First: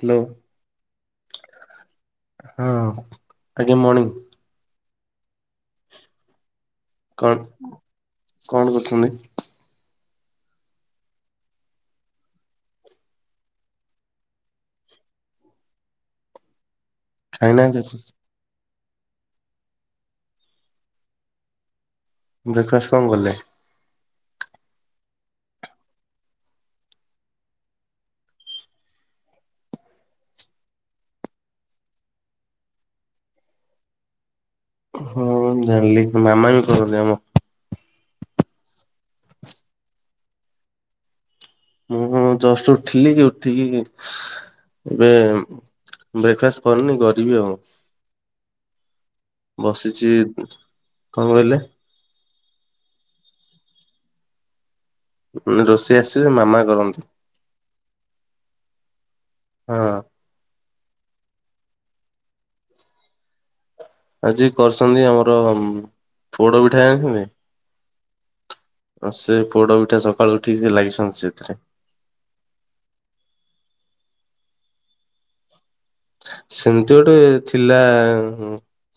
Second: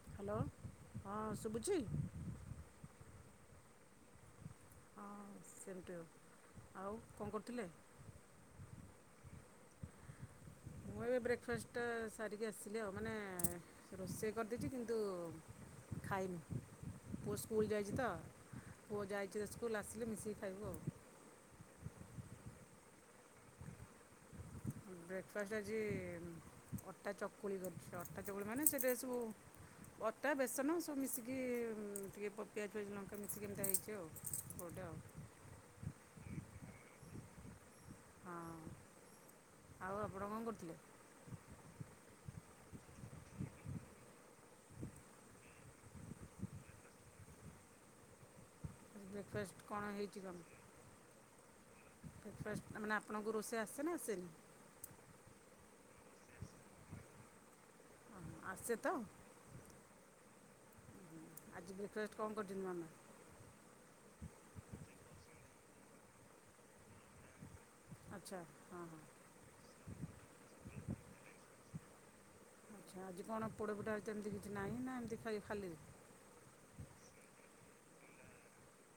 Hello hello, ହଁ ଶୁଭୁଛି। ହଁ, ଆଜ୍ଞା ମଣିଂ। ହଁ, ସେମ ଟୁ ୟୁ ଆଉ, ଆଉ କଣ କରୁଥିଲେ? କଣ କରୁଚନ୍ତି? ମୁଁ ଏବେ ବ୍ରେକଫାଷ୍ଟ୍ ଟା ସାରିକି ଆସିଲି ଆଉ ମାନେ ରୋଷେଇ କରିଦେଇଚି କିନ୍ତୁ ଖାଇନି। ପୁଅ ସ୍କୁଲ୍ ଯାଇଚି ଖାଇନାହାନ୍ତି ତ ପୁଅ ଯାଇଚି ତ ସ୍କୁଲ୍ ଆସିଲେ ମିଶିକି ଖାଇବୁ ଆଉ। ବ୍ରେକଫାଷ୍ଟ୍ କଣ କଲେ? ବ୍ରେକଫାଷ୍ଟ୍ ଆଜି ଅଟା ଚକୁଳି କରିଚି ଅଟା ଚକୁଳି ମାନେ ସେଇଥିରେ ସବୁ ଅଟା, ବେସନ ସବୁ ମିଶିକି ଟିକେ ପ-ପିଆଜ ଫିଆଜ ଲଙ୍କା ମିଶିକି ଏମିତିଆ ହେଇଚି ଆଉ ଗୋଟେ। ଆଉ ହଁ- ମୁଁ ଜାଣିଲି ମାମା ବି କରନ୍ତି ଆମ ହଁ-ଆଉ ଆପଣ କଣ କରୁଥିଲେ? ମୁଁ ଜଷ୍ଟ୍ ଉଠିଲି ଉଠିକି ଏବେ ବ୍ରେକଫାଷ୍ଟ୍ କରିନି କରିବି ଆଉ। ବ୍ରେକ୍ଫାଷ୍ଟ କଣ ବସିଚି-କଣ କହିଲେ? ବ୍ରେକଫାଷ୍ଟ୍ ଆ- ମାନେ ଆପଣଙ୍କୁ ରୋଷେଇ ଆସେ ନା ଆସେନି? ରୋଷେଇ ଆସେ ଯେ ମାମା କରନ୍ତି। ଆସେ ତ? ହଁ। ଆଜି ବ୍ରେକଫାଷ୍ଟ୍ କଣ କରିଚନ୍ତି ମାମା? ଆଜି କରିଚନ୍ତି ଆମର ପୋଡ ପିଠା ଜାଣିଚନ୍ତି? ଆଚ୍ଛା- ହଁ। ହଁ ସେ ପୋଡ ପିଠା ସକାଳୁ ଉଠିକି ସେ ଲାଗିସନ୍ତି ସେଇଥିରେ। ଆଜି କଣ ପୋଡ ପିଠା -ଆଜି ତ ସେମିତି କିଛି ନାହିଁ ନା ଏମିତି ଖାଇ- ଖାଲିରେ? ସେମିତି ଗୋଟେ ଥିଲା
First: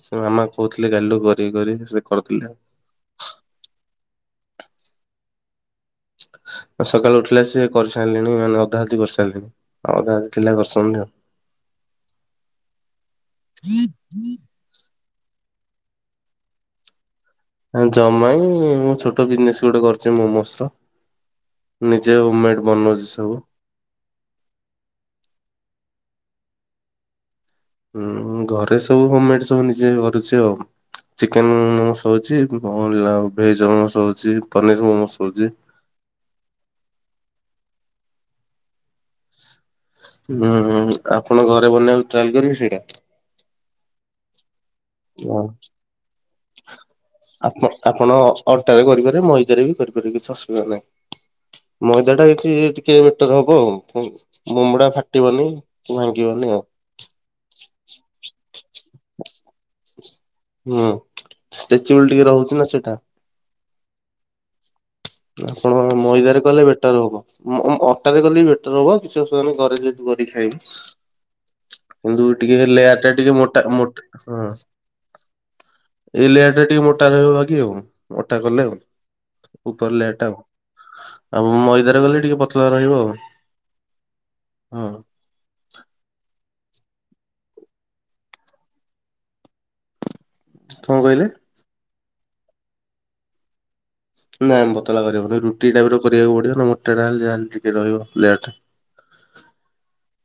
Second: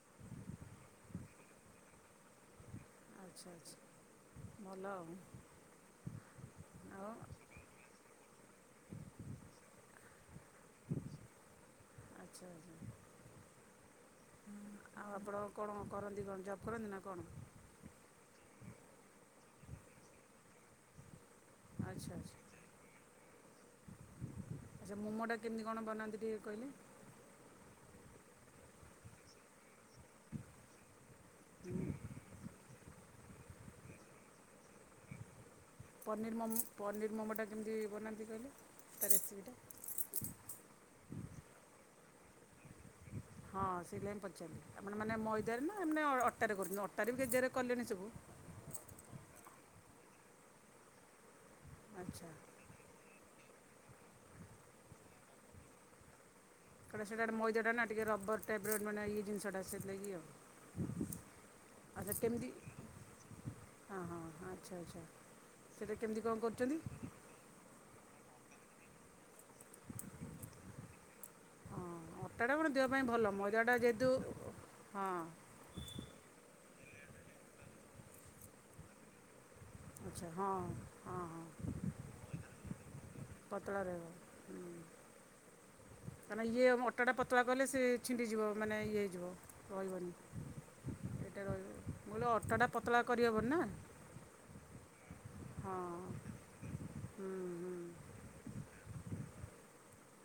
ସେ ମାମା କହୁଥିଲେ କାଲିଠୁ କରିବି କରିବି ସେ କରୁଥିଲେ। ଆଚ୍ଛା- ଆଚ୍ଛା ଭଲ ଆଉ। ଆଉ ସକାଳୁ ଉଠିଲେ ସିଏ କରିସାରିଲେଣି ମାନେ ଅଧା ଅଧି କରିସାରିଲେଣି ଆଉ ଅଧା ଥିଲା ଆଚ୍ଛା ଆଚ୍ଛା [unintelligible] ସନ୍ଧ୍ୟା ଆଉ ଆପଣ କଣ କରନ୍ତି- ଜବ୍ କରନ୍ତି ନା କଣ? ଜବ୍ ନାଇ ମୁଁ ଛୋଟ ବିଜିନେସ୍ ଗୋଟେ କରୁଚି ମୋମୋସ୍ ର ଆଚ୍ଛା ନିଜେ ଆଚ୍ଛା ହୋମେଡ୍ ବନଉଚି ସବୁ। ଆଚ୍ଛା ମୋମୋ ଟା କେମିତି କଣ ବାନାନ୍ତି ଟିକେ କହିଲେ? ହଁ ଘରେ ସବୁ ହୋମମେଡ୍ ସବୁ ନିଜେ କରୁଚି ଆଉ ଚିକେନ୍ ମୋମୋସ୍ ହଉଚି। କଣ [unintelligible] ମୋମୋସ୍ ହଉଚି ପନିର୍ ମୋମୋସ୍ ହଉଚି। ପନିର ମୋମୋ ପନିର୍ ମୋମୋ ଟା କେମିତି ବନାନ୍ତି କହିଲେ ତା ରେସିପି ଟା? ହୁଁ -ହୁଁ ଆପଣ ଘରେ ବନେଇବାକୁ ଟ୍ରାଏ କରିବେ ସେଇଟା। ହଁ ସେଇଥିପାଇଁ ପଚାରିଲି ଆପଣ ମାନେ ମଇଦାରେ ନା ଅଟାରେ କରୁଚନ୍ତି ଅଟାରେ ବି କେତେଜଣ ଆପଣ କଲେଣି ଆପଣ ସବୁ। ଅଟାରେ କରିପାରିବେ ମଇଦାରେ ବି କରିପାରିବ କିଛି ଅସୁବିଧା ନାହିଁ ମଇଦା ଟା ଆଚ୍ଛା ଏଠି ଟି ଟିକେ ବେଟର୍ ହବ ଆଉ ମୁ-ମୋମୋ ଟା ଫାଟିବନି ଭାଙ୍ଗିବନି ଆଉ। କାରଣ ସେଟା -ସେଟା ମଇଦା ନା ଟିକେ ରବର୍ ଟାଇପ୍ ର [unintelligible] ଇଏ ଜିନିଷଟା। ସେଥିଲାଗି ଆଉ ହୁଁ ଷ୍ଟ୍ରେଚେବୁଲ ଆଚ୍ଛା ଟିକେ କେମିତି ରହୁଛି ନା ସେଇଟା ହଁ- ହଁ- ଆଚ୍ଛା -ଆଚ୍ଛା। ଆପଣ ସେଇଟା କେମିତି କ'ଣ ମଇଦାରେ କଲେ କରୁଛନ୍ତି ବେଟର୍ ହବ ମ- ଅଟାରେ କଲେ ବି ବେଟର୍ ହବ। କିଛି ଅସୁବିଧା ନାହିଁ ଘରେ ଯେମିତି କରି ଖାଇବ। ହଁ କିନ୍ତୁ ଅଟାଟା ଟିକେ ମାନେ ଦେହ ପାଇଁ ଲେୟରା ଭଲ ଟିକେ ମୋଟା- ମଇଦାଟା ଯେହେତୁ ମୋଟା ହଁ। ହଁ ଏଇ ଲେୟାର୍ ଟା ଟିକେ ମୋଟା ରହିବ [unintelligible] ଆଉ ଅଟା କଲେ ଆଉ। କଲେ ଆଚ୍ଛା ଏଟା ହଁ ହଁ ଆଉ- ହଁ ଆଉ ମଇଦାରେ କଲେ ଟିକେ ପତଲା ରହିବ ଆଉ। ପତଳା ରହିବ ହଁ। ତା ମାନେ ଇଏ ଅଟାଟା ପତଳା କଲେ ସେ ଛିଣ୍ଡିଯିବ ମାନେ ଇଏ ହେଇଯିବ ରହିବନି। କଣ କହିଲେ? ମୁଁ ଏଇଟା କହିଲି ଅଟାଟା ପତଳା କରି ହେବନି ନା। ନାଇଁ ପତଲା କରିହବନି ରୁଟି ହଁ ଟାଇପ୍ର କରିବାକୁ ପଡିବ ନ ହେଲେ ଅଟାଟା ହୁଁ ନିହାତି ହୁଁ ଟିକେ ରହିବ [unintelligible]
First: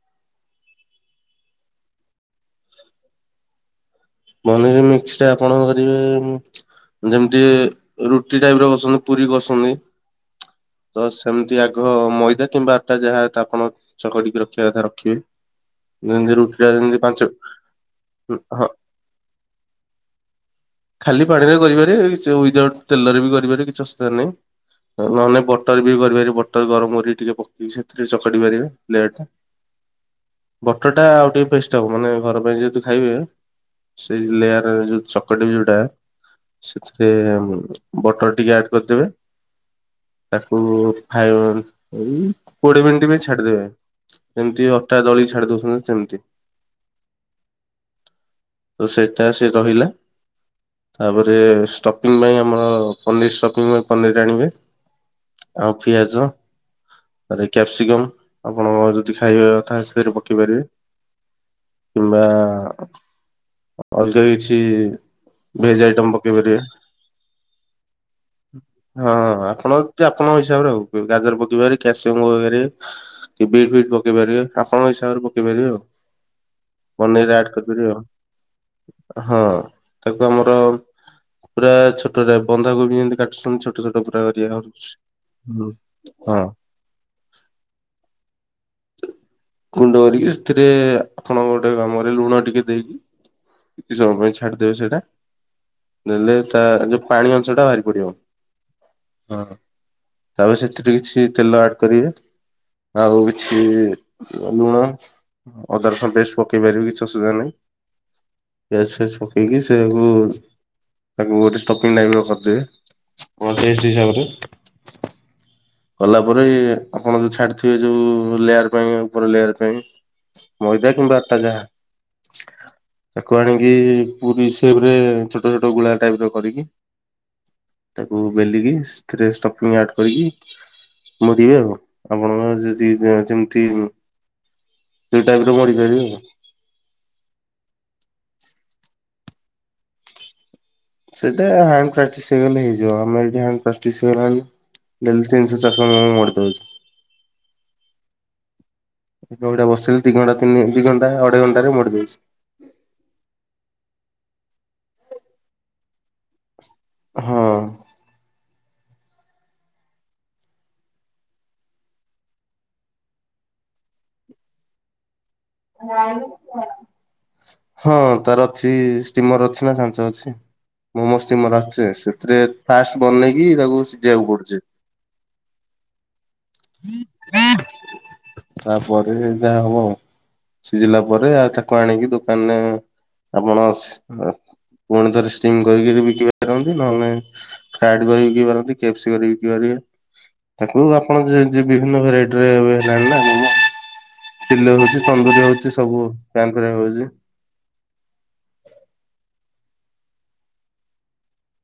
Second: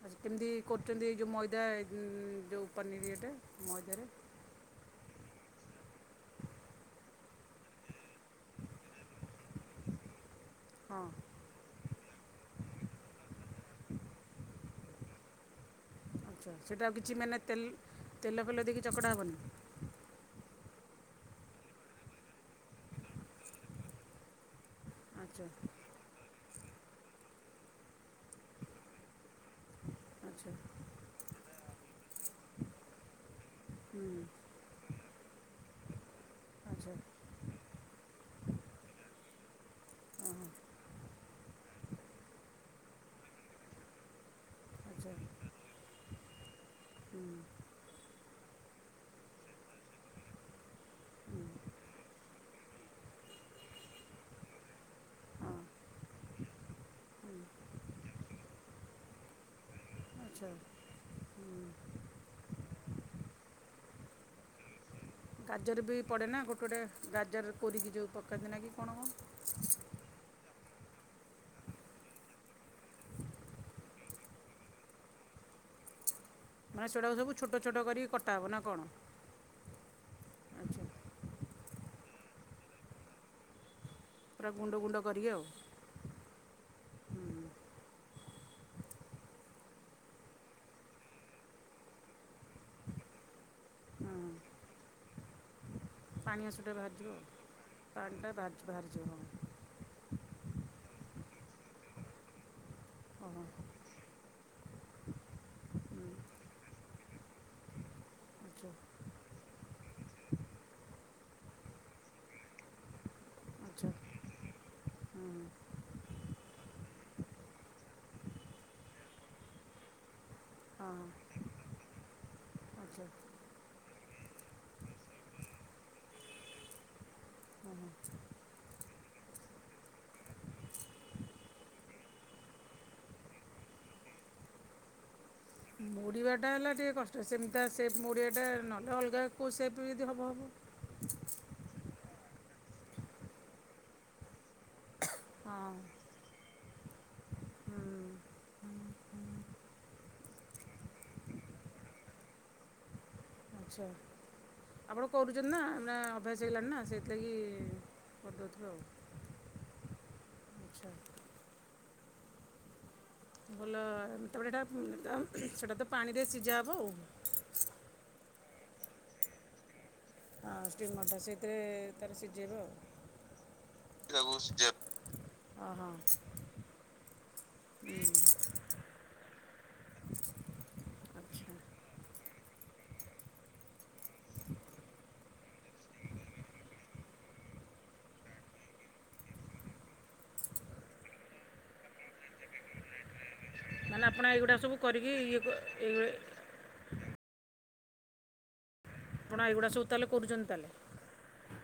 ଆକୁ କେମିତି କରୁଚନ୍ତି ଏ ଯେଉଁ ମଇଦା ଯେଉଁ ପନିର୍ ଇଏଟା, ମଇଦାରେ? ପନିର୍ ମିକ୍ସଟା ଆପଣ କରିବେ ଯେମିତି ରୁଟି ଟାଇପ୍ର କରୁଚନ୍ତି ପୁରୀ କରଛନ୍ତି। ତ ହଁ ସେମିତି ସେ ଆଗ ମଇଦା କିମ୍ବା ଆଟା ଯାହା ତାକୁ ଚକଟିକି ରଖିବା କଥା ରଖିବେ। ଯେମିତି ଆଚ୍ଛା। ରୁଟିଟା ସେଇଟା ଆଉ ଯେମିତି କିଛି ପାଞ୍ଚ ମାନେ ତେଲ୍ ତେଲ ହଁ ଫେଲ ଦେଇକି ଚକଡ଼ା ହବନି। ଖାଲି ପାଣିରେ କରିପାରିବେ ଏଇ ଉଇଦାଉଟ୍ ତେଲରେ ବି କରିବାରେ କିଛି ଅସୁବିଧା ନାହିଁ। ନ ହେଲେ ଆଚ୍ଛା ନାଇଁ ବଟର୍ ବି କରିପାରିବେ। ବଟର ଗରମ କରିକି ଟିକେ ପକେଇକି ସେଥିରେ ଚକଟି ପାରିବେ ଡାଇରେକ୍ଟ୍। ଆଚ୍ଛା ବଟରଟା ଆଉ ଟିକେ ପେଷ୍ଟ ହବ ମାନେ ଘର ପାଇଁ ଯେହେତୁ ଖାଇବେ। ହୁଁ ସେଇ ଲେୟାର ଯୋଉ ଚ [unintelligible] ଯୋଉଟା ଆଚ୍ଛା ସେଥିରେ ବଟର୍ ଟିକେ ଆଡ କରିଦେବେ। ହଁ ତାକୁ ହଁ [unintelligible] କୋଡିଏ ମିନିଟ୍ ପାଇଁ ଛାଡିଦବେ। ଯେମିତି ଅଟା ଆଚ୍ଛା ଦଳି ଛାଡି ଦଉଛନ୍ତି ସେମିତି। ହୁଁ। ତ ସେଟା ସେ ତ ରହିଲା। ତା ପରେ ହୁଁ ଷ୍ଟପିଙ୍ଗ୍ ପାଇଁ ଆମର ପନିର୍ ଷ୍ଟପିଙ୍ଗ୍ ପାଇଁ ପନିଅରି ଆାଣିବ। ହଁ ଆଉ ଫଆଜ। ତା ହୁଁ ପରେ କ୍ୟାପ୍ସିକମ୍ ଆପଣଙ୍କ ଯଦି ଖାଇବ କଥା ସେଥିରେ ପ- ଖାଇ ଆଚ୍ଛା ପାରିବେ ହୁଁ କିମ୍ବା ଅଲଗା କିଛି ଭେଜ ଗାଜର ବି ଆଇଟମ ପକେଇ ପଡ଼େନା ପାରିବେ। ଗୋଟେ ଗୋଟେ ଗାଜର କୋରି କି ଯୋଉ ପକାନ୍ତି ନା କି କଣ? ହଁ। ଆପଣ ଆପଣଙ୍କ ହିସାବରେ ହଉ ଗାଜର ପକେଇ ପାରିବେ କ୍ୟାପ୍ସିକମ୍ ପକେଇ ପାରିବେ। କି ବିଟ୍ ବି ପକେଇ ପାରିବେ। ଆପଣଙ୍କ ହିସାବରେ ପକେଇ ପାରିବେ ଆଉ। ମାନେ ସେଟାକୁ ପନିର ସବୁ ଆଡ ଛୋଟ ଛୋଟ କରିପାରିବେ ଆଉ କରିକି କଟା ହେବ ନା କଣ? ହଁ ତାକୁ ଆମର ଆଚ୍ଛା ପୁରା ଛୋଟଟା। ବନ୍ଧାକୋବି ଯେମିତି କାଟୁଛନ୍ତି ଛୋଟ ଛୋଟ ଛୋଟ ପୁରା ଗୁଣ୍ଡ ଗୁଣ୍ଡ କରିକି ଆଉ [unintelligible] ହୁଁ [unintelligible] ସେଥିରେ [unintelligible] ଲୁଣ ଟିକେ ଦେଇକି କିଛି ସମୟ ପାଇଁ ହଁ ଛାଡିଦବ ସେଇଟା। ହେଲେ ପାଣି ଅଂଶଟା ତାର ଯୋଉ ବାହାରିଯିବ ଆଉ ପାଣି ଅଂଶଟା ବାହାରି ପଡିବ। ପାଣିଟା ବାହାରି ବାହାରିଯିବ ହଁ ତା ପରେ ସେଥିରେ କିଛି ତେଲ ଆଡ୍ କରିବେ, ଆଉ ହଁ କିଛି ଲୁଣ ହଁ ଅଦା ହୁଁ ରସୁଣ ପେଷ୍ଟ୍ ପକେଇ ପାରିବେ କିଛି ଅସୁବିଧା ନାହିଁ। ଆଚ୍ଛା ପିଆଜ ଫିଆଜ ପକେଇ କି ସବୁ ତାକୁ ଗୋଟ ଷ୍ଟପିଙ୍ଗ୍ ଟାଇପ୍ର କରି ଦେବେ। ହୁଁ। କଲା ପରେ ଆପଣ ଯୋଉ ଛାଡିଥିବେ ଯୋଉ ଲେୟାର ପାଇଁ ଉପର ଲେୟାର ପାଇଁ ହଁ ମଇଦା କିମ୍ବା ହଁ ଅଟା ଯାହା ଆଚ୍ଛା ତାକୁ ଆଣିକି ପୁରି ସେପ୍ରେ ଛୋଟ ଛୋଟ ଗୁଳା ଟାଇପ୍ର କରିକି ହଁ ହଁ ତାକୁ ବେଲିକି ସେଥିରେ ଷ୍ଟଫିଙ୍ଗ ଆଡ଼୍ କରିକି ମୋଡ଼ିବେ ଆଉ। ଆପଣଙ୍କ [unintelligible] ସେଇ ଟାଇପ୍ର ମୋଡ଼ିବାଟା ହେଲା ଟିକେ କଷ୍ଟ ସେମିତି ସେପ୍ ମୋଡ଼ିବାଟା ନହେଲେ ଅଲଗା କେଉଁ ସେପ୍ ରେ ଯଦି ହବ ହବ। ସେଇଟା ହ୍ୟାଣ୍ଡ ପ୍ରାକ୍ଟିସ୍ ହେଇଗଲେ ହେଇଯିବ ଆମର ଏଠି ହ୍ୟାଣ୍ଡ ପ୍ରାକ୍ଟିସ୍ ହେଇଗଲାଣି। ଡେଲି ତିନି ଶହ ହଁ ଚାରିଶହ ମୁଁ ମୋଡ଼ି ଦଉଛି। ହୁଁ। ଏଉଟା ବସିଲି ଦି ଘଣ୍ଟା ତିନି ଦି ଘଣ୍ଟା ଅଢେଇ ଘଣ୍ଟାରେ ମୋଡିଦେଇଛି। ଆଚ୍ଛା ଆପଣ କରୁଛନ୍ତି ନାଁ ଆ ଅଭ୍ୟାସ ହେଇଗଲାଣି ନା ସେଇଥିଲାଗି ହଁ କରିଦେଉଥିବ ଆଉ। ଆଚ୍ଛା ଭଲ ତାପରେ ଏଇଟା ସେଇଟା ତ ପାଣିରେ ସିଝାହବ ଆଉ। ହଁ ତାର ଅଛି ଷ୍ଟିମର୍ ଅଛି ନା ଛାଞ୍ଚ୍ ଅଛି। ହଁ ଷ୍ଟିମର୍ଟା ମୋମୋ ସେଇଥିରେ ଷ୍ଟିମର ଆସୁଛି ତାର ସେଥିରେ ସିଝେଇବ ଆଉ ଫାଷ୍ଟ ବନେଇକି ତାକୁ ସିଝେଇବାକୁ ପଡୁଛି। ଓହୋ ହୁଁ। ପରେ ଯାହା ହବ ଆଉ। ସିଝିଲା ପରେ ଆଉ ଆଚ୍ଛା ତାକୁ ଆଣିକି ଦୋକାନରେ ଆପଣ ଶ୍ ପୁଣି ଥରେ ଷ୍ଟିମ୍ କରିକି ବି ବିକି ପାରନ୍ତି ନହଲେ ଫ୍ରାଏଡ୍ କରି ବିକି ପାରନ୍ତି କେପ୍ସି କରି ବିକି ପାରିବେ। ତାକୁ ଆପଣ ଯେ ଯେ ବିଭିନ୍ନ ଭେରାଇଟି ରେ ଏବେ ହେଲାଣି ନା ମୋମ। ମାନେ ଆପଣ ଏ ଚିଲ ହଉଛି ତନ୍ଦୁରି ହଉଛି ସବୁ [unintelligible] କରା ହଉଛି। ଆପଣ ଏଗୁଡ଼ା ସବୁ ତାହେଲେ କରୁଛନ୍ତି ତାହେଲେ?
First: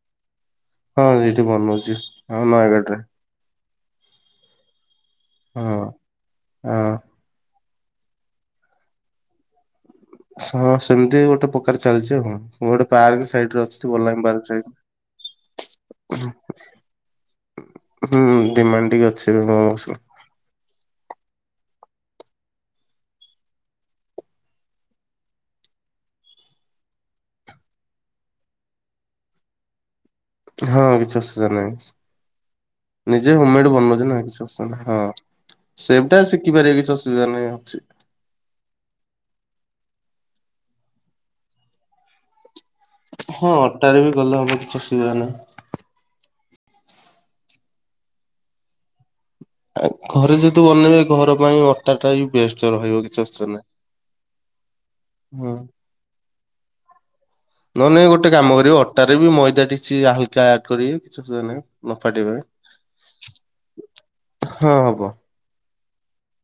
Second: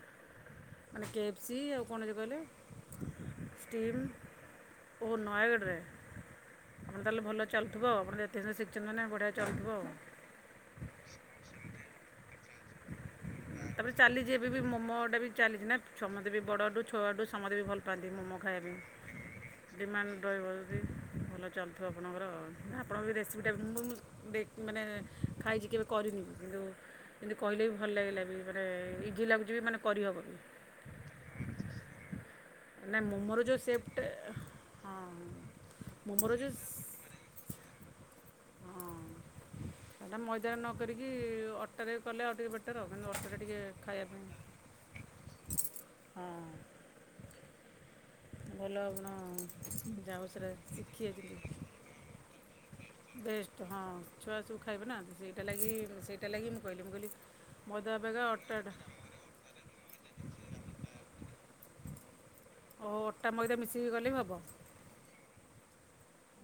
ମାନେ ହଁ କେ ଏଫ୍ ଏଇଠି ସି ଆଉ ବନଉଛି କଣ ଯୋଉ ହଁ ନୟାଗଡରେ କହିଲେ? ଷ୍ଟିମ୍ ଓ ନୟାଗଡ଼ ରେ ହଁ। ହଁ ଆପଣ ତାହେଲେ ଭଲ ଚାଲୁଥିବ ଆପଣ ଏତେ ଗୁରେ ଶିଖିଛନ୍ତି ମାନେ ବଢ଼ିଆ ଚାଲୁଥିବ ଆଉ। ହଁ ସେମିତି ଗୋଟେ ପ୍ରକାର ଚାଲିଛି ଆଉ। ଗୋଟେ ପାର୍କ ସାଇଡରେ ଅଛି ତାପରେ ବଲାଙ୍ଗୀ ଚାଲିଛି ପାର୍କ ଏବେ ବି ସାଇଡ। ମୋମୋ ଟା ବି ଚାଲିଛି ନା ସମସ୍ତେ ବି ବଡ଼ଠୁ ଛୁଅଠୁ ସମସ୍ତେ ବି ଭଲ ପାଆନ୍ତି ହୁଁ ମୋମୋ ଖାଇବା ଡିମାଣ୍ଡ ଟିକେ ଅଛି ଏବେ ପାଇଁ ମୋମୋସର ଡିମାଣ୍ଡ ରହିବ ଯଦି ଭଲ ଚାଲୁଥିବ ଆପଣଙ୍କର ଆଉ ଆପଣଙ୍କର ବି ରେସିପିଟା ବି ମୁଁ ମୁଁ ଦେକ୍ ମାନେ ଖାଇଛି କେବେ କରିନି କିନ୍ତୁ ଏମିତି କହିଲେ ବି ଭଲ ଲାଗିଲା ବି ମାନେ ଇଜ୍ ଲାଗୁଛି ବି ମାନେ କରିହେବ। ହଁ କିଛି ଅସୁବିଧା ନାହିଁ। ନା ନିଜେ ମୋମୋର ହୋମ ଯେଉଁ ମେଡ୍ ସେପ୍ଟା ବନଉଛି ନା କିଛି ଅସୁବିଧା ହଁ ନାହିଁ ହଁ ସେପ୍ ଟା ମୋମୋର ଶିଖିପାରିବେ ଯେଉଁ କିଛି ଅସୁ ବିଧା ନାଇଁ ଅଛି। ହଁ ଏଇଟା ମଇଦାରେ ନ କରିକି ଅଟାରେ କଲେ ଆଉ ଟିକେ ବେଟ୍ ଟର ମାନେ ଅଟା ଟା ହଁ ଟିକେ ଅଟାରେ ବି ଖାଇବା କଲେ ହବ କିଛି ପାଇଁ ଅସୁବିଧା ନାହିଁ। ହଁ। ଭଲ ଆପଣ ଯାହା ହଉ ଘରେ ସେଟା ଯେହେତୁ ବନେଇବେ ଶିଖି ଘର ଯାଇଥିଲି। ପାଇଁ ଅଟା ଟା ବି ବେଷ୍ଟ ରହିବ କିଛି ଅସୁବିଧା ନାହିଁ। ବେଷ୍ଟ ହଁ ଛୁଆ ସବୁ ଖାଇବେ ନା ସେଇଟା ହୁଁ ଲାଗି ମୁଁ ସେଇଟା ଲାଗି ମୁଁ କହିଲି। ମଇଦା ନହେଲେ ନାଇଁ ଅପେକ୍ଷା ଗୋଟେ କାମ ଅଟାଟା କରିବେ ଅଟାରେ ବି ମଇଦା କିଛି ହାଲକା ଆଡ କରିବେ କିଛି ଅସୁବିଧା ନାହିଁ ନ ଫାଟିବା ପାଇଁ। ଓ ଅଟା ମଇଦା ମିସେଇକି କଲେ ବି ହବ? ହଁ ହବ।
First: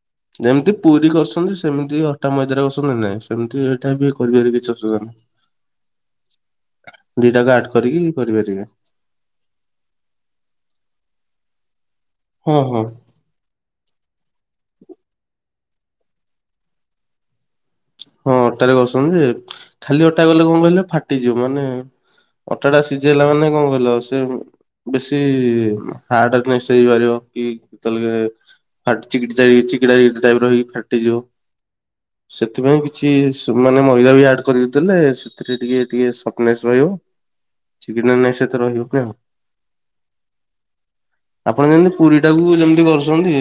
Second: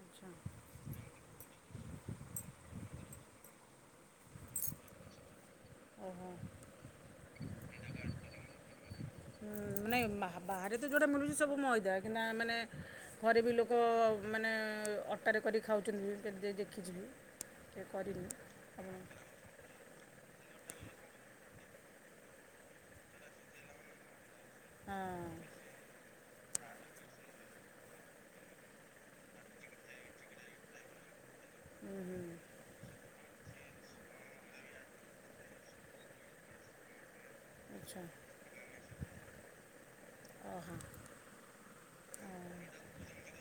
ଆଚ୍ଛା ଯେମିତି ପୁରୀ କରୁଛନ୍ତି ସେମିତି ଅଟା ମଇଦାରେ ଅସୁବିଧା ନାହିଁ ସେମିତି ଏଇଟା ବି କରିବାରେ କିଛି ଅସୁବିଧା ନାହିଁ। ଓହୋ। ଦିଟାକ ଆଡ୍ କରିକି କରିପାରିବେ। ହୁଁ ମାନେ ବା ବା ବାହାରେ ତ ଯୋଉଟା ମିଳୁଛି ସବୁ ମଇଦା କିନ୍ତୁ ଆ ମାନେ ହଁ ହଁ ଘରେ ବି ଲୋକ ମାନେ ଅଟାରେ କରିକି ଖାଉଛନ୍ତି [unintelligible] ଦେଖିଛି ବି। ଟିକେ କରିନି ହଁ ଅଟାରେ ଆପଣ କରଛନ୍ତି ଯେ ଖାଲି ଅଟା କଲେ କଣ କହିଲ ଫାଟିଯିବ ମାନେ ଅଟା ଟା ସିଝେଇଲା ମାନେ କଣ କହିଲ ସେ ହଁ ବେଶୀ ହାର୍ଡ [unintelligible] [unintelligible] ଟାଇପ ର ହେଇକିରି ଫାଟିଯିବ। ହୁଁ ହୁଁ ସେଥିପାଇଁ କି ସେ ମାନେ ମଇଦା ବି ଆଡ କରିଦେଇ ଥିଲେ ସେଥିରେ ଟିକେ ଟିକେ ସଫଟନେସ୍ ରହିବ। ଆଚ୍ଛା ଚିକିଣା ନେସ ଏତେ ରହିବନି ଆଉ। ଓହୋ ଆପଣ ଯେମିତି ପୁରୀ ଟାକୁ ଯେମିତି କରୁଛନ୍ତି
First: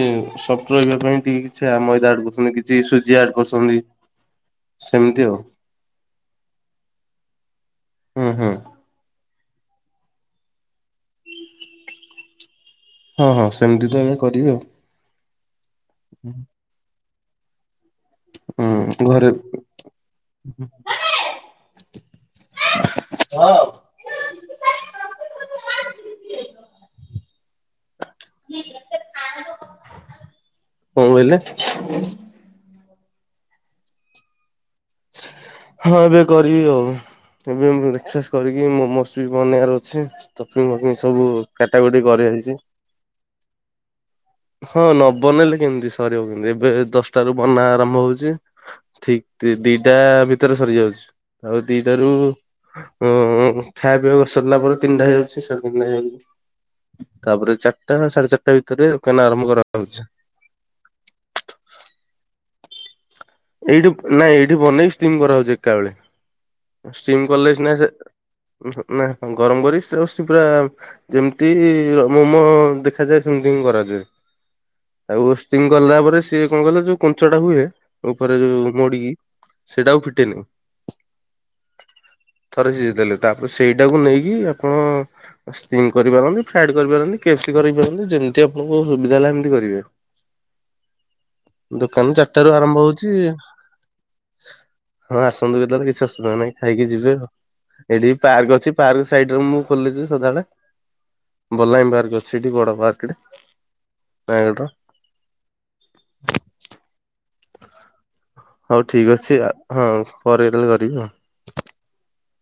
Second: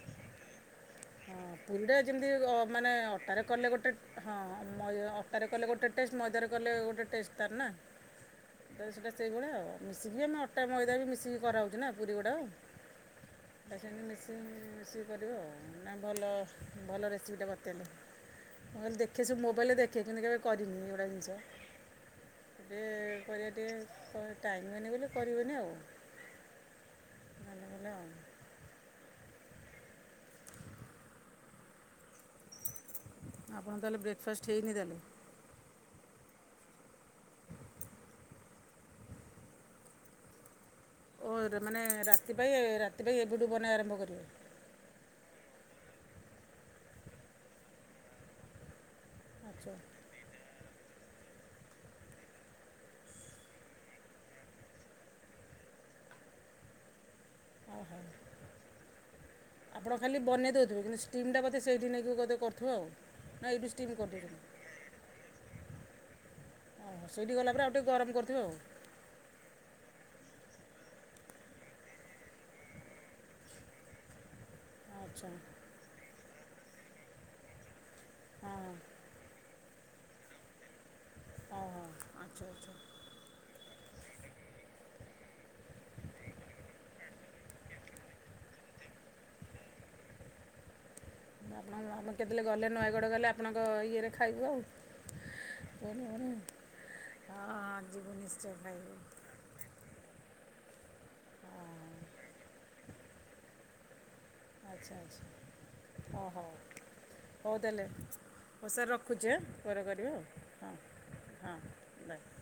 ସପ ରହିବା ପାଇଁ ଟିକେ ହଁ କିଛି ପୁରୀଟା ମଇଦା ଆଡ ଯେମିତି ଅ, କରୁଛନ୍ତି, କିଛି ମାନେ ସୁଜି ଆଡ ଅଟାରେ କଲେ କରୁଛନ୍ତି। ଗୋଟେ ହଁ ହଁ ମଇ ସେମିତି ଆଉ ଅଟାରେ କଲେ ଗୋଟେ ଟେଷ୍ଟ, ମଇଦାରେ କଲେ ଗୋଟେ ଟେଷ୍ଟ ତାର ନା? ହୁଁ ହୁଁ ତ ସେଇଟା ସେଇଭଳିଆ ଆଉ। ମିଶିକି ଆମେ ଅଟା ମଇଦା ବି ମିଶିକି କରାହେଉଛି ନା ପୁରି ଗୁଡ଼ାକ। ହଁ ହଁ ତା ସେମିତି ତ ସାଙ୍ଗେରେ ଆଜ୍ଞା ମିଶେଇ କରିବି ଆଉ। ମିଶିକି କରିବ ଆଉ। ନା ଭଲ, ଭଲ ରେସିପିଟା ବତେଇଲେ। ମୁଁ ଖାଲି ହୁଁ ଦେଖେ ଘରେ ସେ ମୋବାଇଲରେ ଦେଖେ କିନ୍ତୁ କେବେ କରିନି ଏଭଳିଆ ଜିନିଷ। ଏ କଣ କରିବା ଟିକେ ଟାଇମ ହୁଏନି ବୋଲି କରିନି ଆଉ। [inaudible] କଣ କହିଲେ? ଆପଣ ତାହେଲେ ବ୍ରେକ ଫାଷ୍ଟ ହେଇନି ତାହେଲେ? ହଁ ଏବେ କରିବି ଆଉ। ଏବେ ମୁଁ ବ୍ରେକ୍ଫାଷ୍ଟ କରିକି ମୋମୋସ୍ ବି ବନେଇବାର ଅଛି। [inaudible] ଓ ମାନେ କାଟାକୁଟି ରାତି କରାହେଇଛି। ପାଇଁ, ରାତି ପାଇଁ ଏବେଠୁ ବନେଇବା ଆରମ୍ଭ କରିବେ? ହଁ ନ ବନେଇଲେ କେମିତି ସରିବ କେମତି? ଏବେ ଦଶଟାରୁ ବନା ଆରମ୍ଭ ହଉଛି। ଠିକ ଦି ଆଚ୍ଛା ଦି ଟା ଭିତେରେ ସରିଯାଉଛି। ଆଉ ଦି ଟା ରୁ ଉଁ ଉଁ ଖାଇବା ପିଇବାକୁ ସାରିଲା ପରେ ତିନିଟା ହେଇଯାଉଛି। [inaudible] ତାପରେ ଅ ଚାରିଟା, ହଉ ସାଢେ ଚାରିଟା ଭିତରେ ଦୋକାନ ଆରମ୍ଭ କରା ହଉଛି। ଏ ବନେଇ ଦ କିନ୍ତୁ ଷ୍ଟିମ ଟା ବୋଧେ ସେଇଠି ନେଇକି କରୁଥିବ ଆଉ। ନା ଏଇଠୁ ଏଇଠି ଷ୍ଟିମ୍ କରିଦେଉଛନ୍ତି ନାଇଁ ଏଇଠି ବନେଇକି ଷ୍ଟିମ୍ କରାହଉଛି ଏକା ବେଳେ। ଓହୋ ଷ୍ଟିମ ସେଇଠି କଲେ ଗଲାପରେ ଆଉ ସିନା ଟିକେ ସେ, ଗରମ କରୁଥିବେ ଆଉ ନା ଗରମ କରି ସେ ପୁରା ଯେମିତି ମୋମ ଦେଖାଯାଏ ସେମିତି ହିଁ କରାଯାଏ। ଆଚ୍ଛା ତାକୁ ଷ୍ଟିମ କଲା ପରେ ସିଏ କଣ କହିଲ ଯୋଉ କୁଞ୍ଚ ଟା ହୁଏ ଉପରେ ହଁ ଯୋଉ ହଁ ମୋଡିିକି ସେଇଟା ଆଉ ଫିଟେନି। ଓ ହୋ। ଆଚ୍ଛା ଥରେ ଆଚ୍ଛା। ସିଝେଇ ଦେଲେ ତାପରେ ସେଇଟାକୁ ନେଇକି ଆପଣ ଷ୍ଟିମ କରିପାରନ୍ତି, ଫ୍ରାଏଡ କରିପାରନ୍ତି, କେପ୍ ସ୍ଲି କରିପାରନ୍ତି, ଯେମିତି ଆପଣଙ୍କୁ ସୁବିଧା ହେଲା ଏମିତି କରିବେ। ଆପଣ ଆମେ ଦୋକାନ ଚାରିଟା କେତେବେଳେ ରୁ ଗଲେ ଆରମ୍ଭ ହଉଛି ନୟାଗଡ଼ ଗଲେ ଆପଣଙ୍କ ଇଏରେ ଖାଇବୁ ଆଉ। ହଁ ଆସନ୍ତୁ କେତେବେଳେ ହଁ କିଛି ହଁ ଅସୁବିଧା ନାହିଁ ଖାଇକି ଯିବେ ଆଉ। ଏଠି ଯିବୁ ନିଶ୍ଚୟ ପାର୍କ ଅଛି ଖାଇବୁ ପାର୍କ ସାଇଡ ମୁଁ ଖୋଲିଛି ସଦାବେଳେ ବଲାମୀ ହଁ ପାର୍କ ଅଛି ଏଠି ବଡ ପାର୍କ ଟେ। ଆଁ [inaudible] ଆଚ୍ଛା ଆଚ୍ଛା। ହଁ ହଉ। ହଉ ତା ହେଲେ ହଉ ସାର୍ ଠିକ୍ ରଖୁଛି ଅଛି ଆ। ଆଉ ପରେ ହଁ କରିବି ଆଉ। ପରେ କେତେବେଳେ ହଁ କରିବି ଆଉ। ହଁ ବାଏ।